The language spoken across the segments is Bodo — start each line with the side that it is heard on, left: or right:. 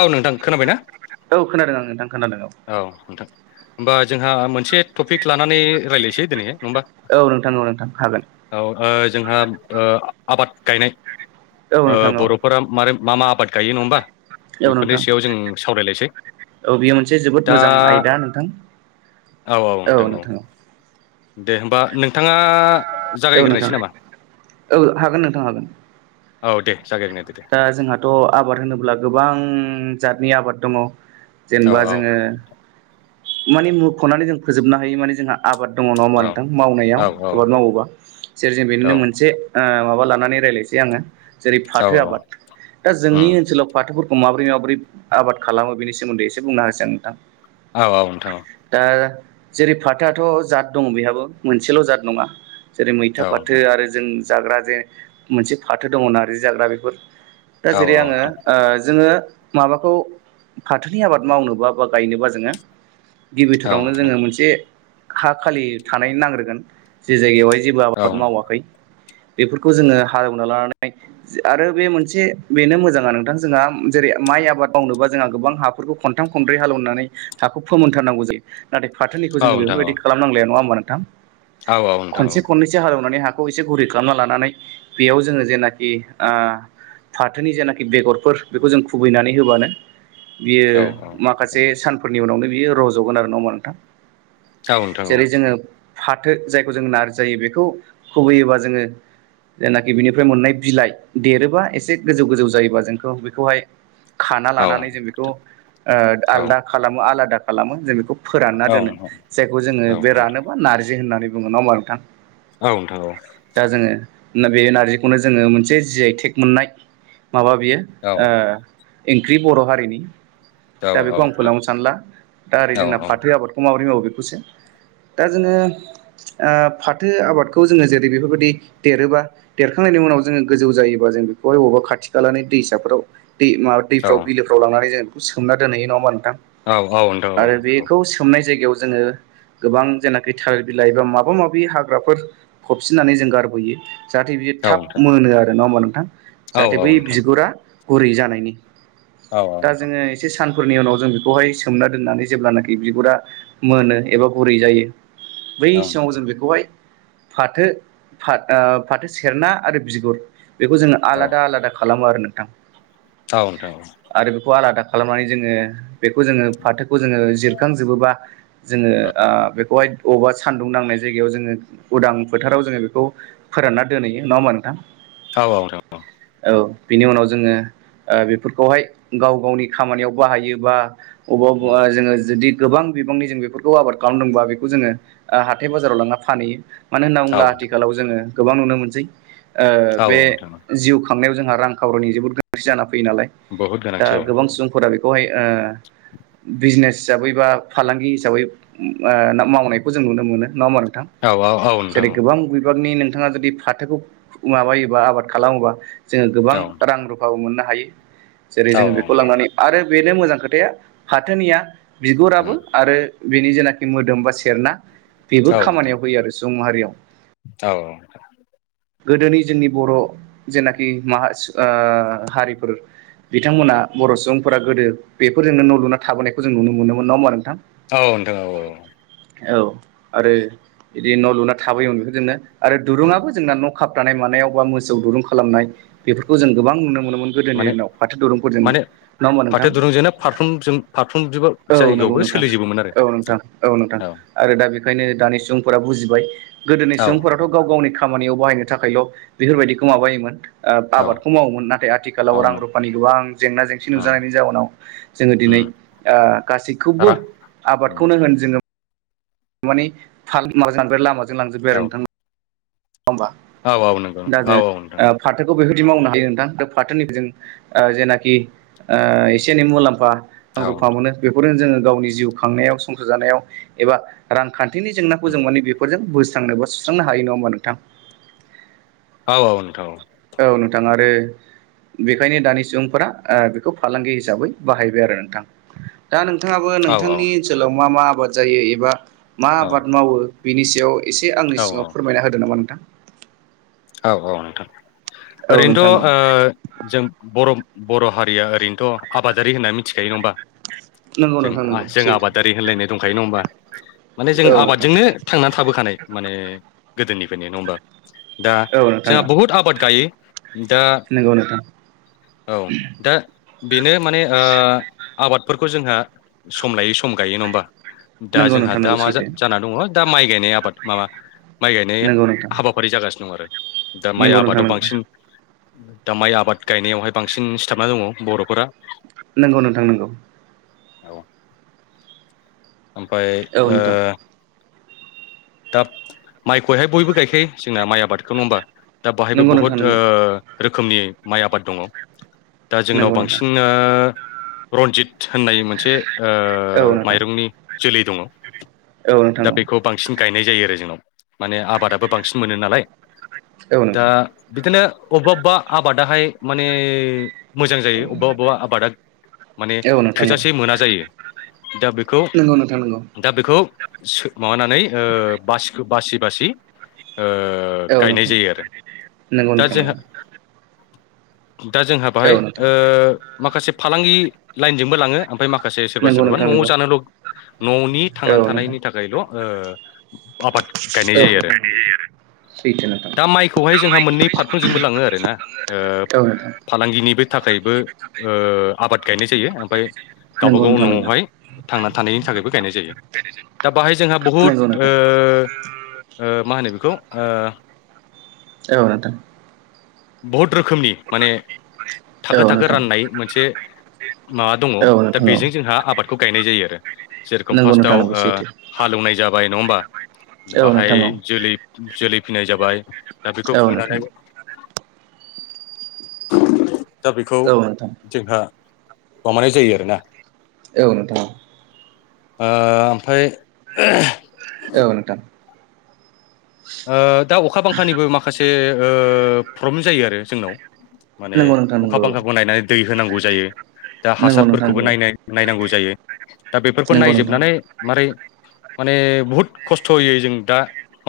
left: औ नोंथां खोनाबायना?
right: औ खोनादों आं नोंथां खोनादों
left: औ नोंथां होम्बाजोंहा मोनसे टपिक लानानै रायज्लायनोसै दिनैहाय।
right: औ नोंथां औ नोंथां हागोन।
left: ओ जोंहा ओ आबाद गायनाय
right: औ
left: ओ
right: नोंथां औ
left: बर'फोरा मारै मा मा आबाद गायो नङा होमबा
right: औ
left: बेफोरनि
right: नोंथां
left: सायाव जों सावरायलायसै
right: औ बेयो मोनसे जोबोद
left: दा
right: मोजां आयदा नोंथां
left: औ औ नोंथां औ दे होमबा नों थांङाआ
right: औ औ नोंथां
left: जागायगोरनोसै नामा
right: औ हागोन नोंथां हागोन
left: औ दे जागायग्रोदो दे
right: दा जोंहाथ' आबाद होनोब्ला गोबां जाथनि आबाद दङ
left: औ
right: जेनबा
left: औ
right: जोङो मानि मुख'नानै जों फोजोबनो हायि मानि जोंहा आबाद दङ नङा होमबा
left: औ
right: नोंथां
left: औ
right: मावनायाव आबाद मावोबा जेरै जों
left: औ
right: बेनिनो मोनसे माबा लानानै रायलायसै आङो जेरै
left: औ
right: फाथो
left: औ
right: आबाद दा जोंनि
left: उम
right: ओनोलाव फाथो फोरखौ ख माबोरै माबोरै आबाद खालामो बेनि सोमोन्दै एसे बुंनो होसां नोंथां
left: औ औ नोंथां औ
right: दा जेरै फाथोआथ' जाद दङ बेहाबो मोनसेल' जाद नङा जेरै मैथा
left: औ
right: फाथो
left: नोंथां
right: आरो जों जाग्रा जे मोनसे फाथो दङ नारजि जाग्रा बेफोर दा
left: औ
right: जेरै
left: औ
right: आङो
left: नोंथां
right: जोङो माबाखौ फाथोनि आबाद मावनोबा बा गायनोबा जोङो
left: औ
right: गिबिथारावनो
left: नोंथां
right: जोङो मोनसे हा खालि थानाय नांग्रोगोन जि जायगायावहाय जेबो
left: औ
right: आबाद मावाखै बेफोरखौ जोहालेवना लानानै आरो बे मोन से बेनो मोजाङा नोंथां जोंहा जेरै माइ आबाद मावनोबा जोंहा गोबां हाफोरखौ खनथाम खनब्रै हालोवनानै हाखौ फोमोनथारनांगौ जायो नाथाय फाथोनिखौ
left: औ
right: जोंङो
left: नोंथां औ
right: बेफोरबायदि खालामनांलाया नङा होमबा नोंथां
left: औ नोंथां औ
right: खनसे खननैसो हालौवनानै हा खौ एसे गुरै खालामना लानानै बेयाव जों जेंनानि आ फाथोनि जेनाखि बेगरफोर बेखौ जों खुबैनानै होबानो बियो
left: औ
right: माखासे सानफोरनि उनावनो बियो रज'गोन आरो नंङा न नोंथां
left: औ नोंथां
right: जेरै
left: औ
right: जोंङ रथं तं फाथो जायखौ जों नार्जिायो बेखौ खुबैयोबा जोङो जेनाखि बिनिफ्राय मोननाय बिलाइ देरोबा एसे गोजौ-गोजौ जायोबा जोंखौ बेखौहाय खाना
left: औ
right: लानानै जों बेखौ ओ
left: औ
right: आलदा खालामो आलादा खालामो जों बेखौ फोरानना दोनो जायखौ जोङो
left: औ
right: बे रानोबा नारजि होननानै बुङो नङा होमबा नोंथां
left: औ नोंथां औ
right: ना बे नारजिखौनो जोङो मोनसे जि आइ थेग मोननाय माबा बियो
left: औ
right: ओ एंख्रि बर' हारिनि दा
left: औ
right: बेखौ आं
left: नोंथां
right: फोलावनो सानला दा ओरै
left: औ औ
right: जोंना फाथो आबादखौ माबोरै मावो बेखौसो दा जोङो ओ फाथो आबादखौ जोङो जेरै बेफोरबायदि देरोबा देरखांनाय नि उनाव जोंङो गोजौ जायोबा जों बेखौहाय अबा खाथि खालानि दैसाफोराव दै मा
left: नोंथां औ नोंथां
right: दैफोराव बिलोफ्राव लांनानै जों बेखौ सोमना दोनहैयो नङा होनबा नों थां
left: औ नोंथां औ औ नोंथां
right: आरो बेखौ सोमनाय जायगायाव जोङो गोबां जेनाखि थालिर बिलाइ बा माबा माबि हाग्राफोर फबसिननानै जों गारबोयो जाहाथे बियो
left: औ
right: थाब मोनो आरो नङा होमबा नोंथां
left: नोंथां औ
right: जाहाथे बै बिगुरा गुरै जानायनि दा जोङो एसे सान फोरनि उनाव जों बेखौहाय सोमना दोननानै जेब्लानाखि बिगुरा मोनो एबा गुरै जायो बै समाव जों बेखौहाय फाथो फा ओ फाथो सेरना आरो बिगुर बेखौ जोङो आलादा आलादा खालामो आरो नोंथां आरो बेखौ आलादा खालामनानै जोङो बेखौ जोङो फाथोखौ जोङो जिरखांजोबोबा जोङो ओ बेखौहाय अबावबा सानदुं नांनाय जायगायाव जोङो उदां फोथाराव जोङो बेखौ फोरानना दोनहैयो नङा होमबा नोंथां औ बिनि उनाव जोङो ओ बेफोरखौहाय गाव गावनि खामानियाव बाहायो बा अबबा-अबबा जोङो जुदि गोबां बिबांनि जों बेफोरखौ आबाद खालामदोंबा बेखौ जोङो ओ हाथाइ बाजाराव लांना फानहैयो मानो होनना बुंब्ला आथिखालाव जोङो गोबां नुनो मोनसै ओ
left: औ
right: बे
left: औ नोंथां
right: जिउ खांनायाव जोंहा रां खावरिनि जोबोद गोनांथि जानानानै फैयो नालाय
left: बहुद
right: दा
left: गोनांथि औ
right: गोबां सुबुंफोरा बहाय ओ बिजनेस हिसाबै बा फालांगि हिसाबै ओ मावनायखौ जों नुनो मोनो नङा होमबा नों थां
left: औ औ औ नोंथां
right: जेरै गोबां बिबांनि नोंथाङा जुदि फाथोखौ माबायोबा आबाद खालामोबा जोङो गोबां
left: औ
right: रां रुफाबो मोननो हायो जेरै
left: औ
right: जोङो
left: औ
right: बेखौ
left: नोंथां
right: लांनानै आरो बेनो मोजां खोथाया फाथोनिया बिगुराबो आरो बिनि जेनाखि मोदोम बा सेरना बेबो खामानियाव होयो आरो सुबुं माहारियाव
left: औ
right: गोदोनि जोंनि बर' जेनाखि मा सु ओ हारिफोर बिथांमोना बर' सुबुंफोरा गोदो बेफोरजोंनो न' लुना थाबोनायखौ जों नुनो मोनोमोन नङा होमबा नो
left: औ नोथां औ औ
right: औ आरो बिदि न' लुना थाबोयोमोन बिदिनो आरो दुरुङाबो ना न' खाबथानाय मानायाव बा मोसौ दुरुं खालामनाय बेफोरखौ जों गोबां नुनो मोनोमोन ना थाय गोदोनि
left: माने
right: दिनाव फाथो दुरुंफोरजोंनो
left: माने
right: नङा होमबा
left: फाथो
right: नोंथां
left: दुरुंजोंनो फारफ्रोमजों फारफ्रोमजोंबो
right: औ नंगौ
left: जायगायावबो
right: नोंथां
left: सोलिजोबोमोन आरो
right: औ नोंथां औ नोंथां आरो दा बेखायनो दानि सुबुंफोरा बुजिबाय गोदोनि
left: औ
right: सुबुंफोराथ' गाव गावनि खामानि याव बाहायनो थाखायल' बेफोरबायदिखौ माबायोमोन। ओ
left: औ
right: आबादखौ मावोमोन नाथाय आथिखालाव
left: औ
right: रां
left: मोन
right: रुफानि गोबां जेंना जेंसि नुजानायनि जाउनाव जोङो दिनै ओ
left: रा
right: गासैखौबो
left: उम
right: आबादखौनो होन जोङो थारमानि फाल माजों लां आरो लामाजों लांजोब्बाय
left: औ
right: आरो नोंथां नङा होमबा
left: औ औ नंगौ
right: दा
left: नोंथां औ
right: जों
left: औ नोंथां
right: ओ फाथोखौ बेफोर बिदि मावनो हायो नोंथां दा फाथोनिखौ जों ओ जेनाखि ओ एसे एनै मुलाम्फा रां
left: औ
right: रुफा मोनो बेफोरजों जोङो गावनि जिउ खांनायाव संसार जानायाव एबा रांखान्थिनि जेंनाखौ
left: उम
right: जों मानि बेफोरजों बोस्रांनोबा सु सुस्रांनो हायो नङा होमा नोंथां?
left: औ औ नोंथां औ
right: औ नोंथां आरो बेखायनो दानि सुबुंफोरा ओ बेखौ फालांगि हिसाबै बाहायबाय आरो नोंथां दा नोंथ नोंथाङाबो
left: औ
right: नोंथांनि ओनसोलाव मा मा आबाद जायो एबा मा आबाद मावो बिनि सायाव एसे आंनि
left: औ
right: सिङाव फोरमायना होदो नामा नोंथां?
left: औ औ नोंथां
right: औ
left: ओरैनोथ'ओ
right: नोंथां औ
left: जों बर' बर' हारिया ओरैनोथ' आबादारि होनना मिथिखायो नङा होमबा?
right: नंगौ
left: जों
right: नोंथां नंगौ
left: जों
right: सैथो
left: आबादारि होनलायनाय दङ। बुंखायो नङा होमबा माने जों
right: औ नोंथां
left: आबादजोंनो थांनानै थाबोखानाय माने गोदोनिफ्रायनो नङा होमबा दा
right: औ नोंथां औ
left: जोंहा बहुद आबाद गायो। दा
right: नंगौ नोंथां
left: औ दा बेनो माने ओ आबादफोर जोंहा सम लायो सम गायो नङा होनबा दा
right: नंगौ
left: जोंहा
right: नोंथां
left: दा
right: नंगौ
left: मा जा
right: सैथो
left: मा जाना दङो दा माइ माइ गायनाय आबाद माबा माइ गायनाय
right: नंगौ नोंथां
left: हाबाफारि जागासिनो दं आरो। दा माइ
right: नंगौ नोंथां
left: आबादाव
right: नंगौ
left: बांसिन दा माइ आबाद गायनायावहाय बांसिन सिथाबना दङ बर'फोरा।
right: नंगौ नोंथां नंगौ।
left: औ ओमफ्राय
right: औ
left: ओ
right: नोंथां
left: दा माइखौहाय बयबो गायखायो जोंना माइ आबादखौ नङा होमबा? दा बहायबो
right: नंगौ
left: बहुत
right: नोंथां
left: ओ
right: नंगौ
left: रोखोमनि माइ आबाद दङ। दा जोंनाव
right: नंगौ नोंथां
left: बांसिनो रन्जित होननाय मोनसे
right: औ
left: ओ
right: नोंथां
left: माइरंनि जोलै दङ
right: औ
left: दा
right: नोंथां
left: बेखौ
right: औ
left: बांसिन गायनाय जायो आरो जोंनाव माने आबादाबो बांसिन मोनो नालाय
right: औ
left: दा
right: नोंथां
left: बिदिनो अबबा अबा आबादाहाय माने मोजां जायो अबेबा अबेबा आबादा माने
right: औ नोंथां औ
left: थोजासे मोना जायो। दा बेखौ
right: नंगौ नोंथां नंगौ
left: दा बेखौ माबानानै ओ बासि बासि बासि ओ
right: औ
left: गायनाय
right: नोंथां
left: जायो आरो
right: नंगौ
left: दा
right: नोंथां
left: जोंहा
right: नंगौ
left: दा जोंहा बाहाय
right: औ नोंथां
left: ओ माखासे फालांगि लाइनजोंबो लाङो ओमफ्राय माखासे सोरबा
right: नंगौ
left: सोरबाबा
right: नोंथां नंगौ
left: न' जानोल' न'नि थांनानै
right: औ नोंथां
left: थानायनि थाखायल'ओ आबाद गायनो
right: औ
left: जायो
right: नोंथां
left: आरो
right: सैथो नोंथां
left: दा माइखौहाय जोंहा मोननै फारफ्रोमजोंबो लाङो आर ना
right: औ नोंथां
left: फालांगिनिबो थाखाय बो आबाद गायनाय जायो ओमफाय गावबा
right: नंगौ
left: गाव
right: नोंथां नंगौ
left: न'आवहाय थांना थानायनि थाखायबो गायनाय जायो दा बाहाय जोंहा बहुद
right: नंगौ नोंथां
left: ओ ओ मा होनो बेखौ ओ
right: औ नोंथां
left: बहुद रोखोमनि माने थाखो
right: औ
left: थाखो
right: नोंथां
left: राननाय मोनसे माबा दङ
right: औ
left: दा
right: नोंथां औ
left: बेजों जोंहा आबादखौ गायनाय जायो आरो जेरोखोम
right: नंगौ नोंथां
left: फार्स्टआव
right: नंगौ सैथो
left: हालेवनाय जाबाय नङा होमबा
right: औ
left: बाहाय
right: नोंथां औ
left: जोलै जोलै फिननाय जाबाय दा बेखौ
right: औ नोंथां
left: बुनानै दा बेखौ
right: औ नोंथां
left: जोंहा अमाया जायो आरोना
right: औ नोंथां
left: ओ ओमफ्राय
right: औ नथां
left: दा अखा बांखानिबो माखासे ओ प्रब्लेम जायो आरो जोंनाव माने
right: नंगौ नोंथां
left: अखा
right: नंगौ
left: बांखाखौ नायनानै दै होनांगौ जायो दा
right: नंगौ नोंथां
left: हासारफोरखौबो
right: नंगौ
left: नायनो नायनांगौ जायो दा बेफोरखौ
right: नंगौ नोंथां
left: नायजोबनानै मारै माने बुहुद खस्थ'यै जों दा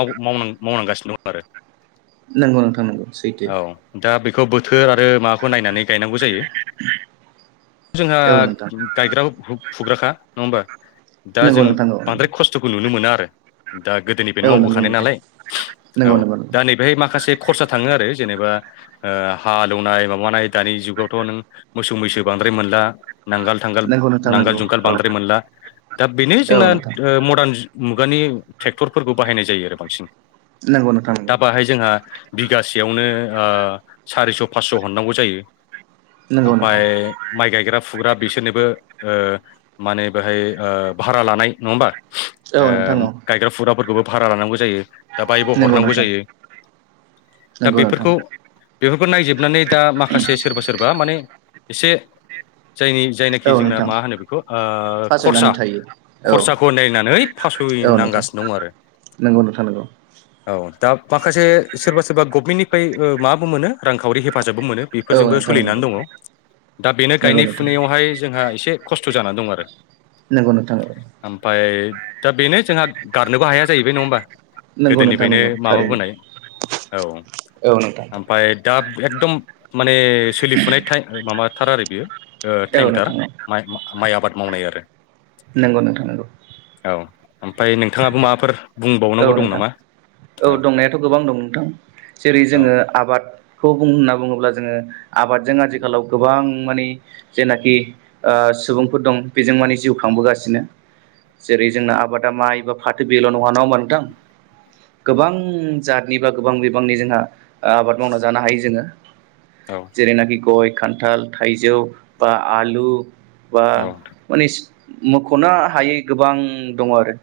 left: माव मावनांगासिनो दं आरो
right: नंगौ नोंथां नंगौ सैथो
left: औ दा बेखौ बोथोर आरो माबाखौ नायनानै गायनांगौ जायो जोंहा
right: औ नोंथां
left: गायग्रा फुग्राखा नङा होमबा दा
right: नंगौ
left: जों
right: नोंथां औ
left: बांद्राय खस्थ'खौ नुनो मोना आरो दा गोदोनि बे
right: औ
left: मावबो
right: नंगौ
left: थानाय
right: नोंथां
left: नालाय औ
right: नंगौ नंगौ
left: दा नै बेहाय माखासे खरसा थाङो आरो जेनेबा ओ हालेवनाय माबानाय दानि जुगावथ' नों मोसौ मैसो बां द्राय मोनला नांगाल थांगाल
right: नंगौ नोंथां
left: नांगाल
right: नंगौ
left: जुंगाल
right: औ
left: बांद्राय मोनला दा बेनो
right: औ
left: जोंना
right: नोंथां
left: ओ मडार्न मुगानि ट्रेक्टरफोरखौ बाहायनाय जायो आरो बांसिन
right: नंगौ नोंथां नंगौ
left: दा बाहाय जोंहा बिगासेयावनो ओ सारिस' फास्स' हरनांगौ जायो
right: नंगौ
left: ओमफाय
right: नोंथां
left: माइ गायग्रा फुग्रा बिसोरनोबो ओ माने बेहाय ओ भारा लानाय नङा होमबा
right: औ नोंथां
left: ओ
right: औ
left: गायग्रा फुग्राफोरखौबो भारा लानांगौ जायो दा बायबो
right: नंगौ
left: हरनांगौ
right: नोंथां
left: जायो दा
right: नंगौ नोंथां
left: बेफोरखौ बे फोर नायजोबनानै दा माखासे सोरबा सोरबा माने एसे जायनि जायनाखि
right: औ
left: जोंना
right: नोंथां
left: मा होनो बेखौ ओ खरसा
right: फासयनानै थायो औ
left: खरसाखौ नायनानै
right: औ नोंथां
left: फासयनांगासिनो दं आरो
right: नंगौ नोंथा नंगौ
left: औ दा माखासे सोरबा सोरबा गभमेन्टनिफ्राय ओ माबो मोनो रांखावि हेफाजाब हेफाजाबबो मोनो
right: औ
left: बेफोरजोंबो
right: नोंथां नंगौ
left: सोलिनानै दङ दा बेनो
right: नंगौ
left: गायनाय
right: नोंथां
left: फुनायावहाय जोंहा एसे खस्थ' जानानै दं आरो
right: नोंगौ नोंथां औ
left: ओमफ्राय दा बेनो जोंहा गारनोबो हाया जाहैबाय नङा होमबा
right: नंगौ नोंथां
left: गोदोनिफ्रायनो
right: नंगौ थारैनो
left: माबाबोनाय औ
right: औ नोंथां
left: ओमफाय दा एकदम माने सोलिफुनाय थाय माबा थार आरो बेयो ओ
right: औ
left: टाइमथार
right: नोंथां
left: माइ आबाद मावनाय आरो
right: नोंगौ नोंथां नगौ
left: औ ओमफ्राय नोंथाङाबो माबाफोर
right: औ
left: बुंबावनांगौ दं
right: नोंथां
left: नामा
right: औ दंनायाथ' गोबां दं नोंथां जेरै
left: औ
right: जोङो आबादखौ बुं होनना बुङोब्ला जोङो आबादजों आथिखालाव गोबां माने जेनाखि ओ सुबुंफोर दं बेजों माने जिउ खांबोगासिनो जेरै जोंना आबादा माइ बा फाथो बेल' नङा होमबा नों थां
left: उम,
right: गोबां जातनि बा गोबां बिबांनि जोंहा आबाद मावना जानो हायो जोङो
left: औ
right: जेरैनाखि गय खान्थाल थाइजौ बा आलु बा
left: औ
right: माने मख'नो हायै गोबां दङ आरो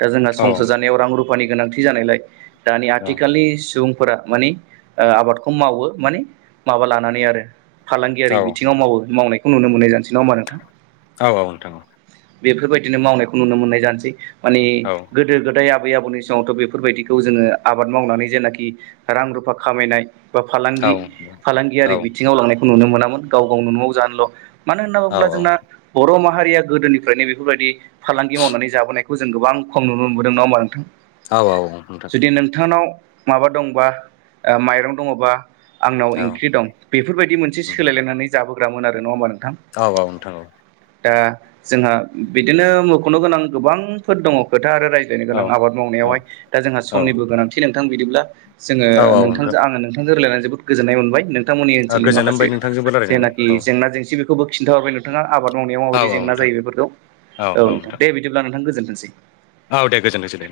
right: दा जोंहा
left: नोंथां औ
right: संसार जानाय रुफानि गोनांथि जानायलाय दानि आथिखालनि सुबुं फोरा माने ओ आबादखौ मावो माने माबा लानानै आरो। फालांगियारि
left: औ
right: बिथिंङाव
left: नोंथां
right: मावो मावनायखौ नुनो मोननाय जानोसै नङा होनबा नोंथां
left: औ औ नोंथां औ
right: बेफोरबायदिनो मावनायखौ नुनो मोननाय जानोसै माने
left: औ
right: गोदो गोदाय आबै आबौनि समावथ' बे बेफोरबायदिखौ जोङो आबाद मावनानै जेनाखि रां रुफा खामायनाय बा फालांगि फालांगियारि बिथिङाव लांनायखौ नुनो मोनामोन गाव गावनो न'आव जानोल' मानो होनना
left: औ
right: बुङोब्ला जोंना बर' माहारिया गोदोनिफ्रायनो बेफोरबायदि फालांगि मावनानै जाबोनायखौ जों गोबां खम नुनो मोनबोदों ना होमा नोंथां।
left: औ औ नोंथां।
right: जुदि नोंथांनाव माबा दंबा ओ माइरं दङबा आंनाव ओंख्रि
left: औ
right: दं बेफोरबायदि मोनसे
left: उम,
right: सोलायलायनानै जाबोग्रामोन नङा होमबा नों
left: औ नोंथां औ।
right: दा जोंहा बिदिनो मख'नो गोनां गोबांफोर दङ खोथा आरो रायज्लायनो
left: औ
right: गोनां आबाद मावनायावहाय दा जोंहा
left: औ
right: समनिबो गोनांथि नोंथां बिदिब्ला जोङो
left: औ औ नोंथां
right: नोंथांजों आंङो नोंथांजों रलायनानै जोबोद गोजोन्नाय मोनबाय नोंथांमोननि ओनसोलनि
left: गोजोन
right: माखासेे
left: होनबाय नोंथांजोंबो रायलायनानै
right: जेनाखि
left: औ
right: जेंना जेंसि बेखौबो खिन्थाहरबाय नोंथाङा आबाद मावनायाव
left: औ
right: माबायदि
left: औ
right: जेंना
left: नोंथां
right: जायो। बेफोरखौ औ नोंथां दे बिदिब्ला नोंथां गोजोनथोंसै।
left: औ दे गोजोनथोंसै। दे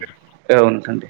right: औ नोंथां दे।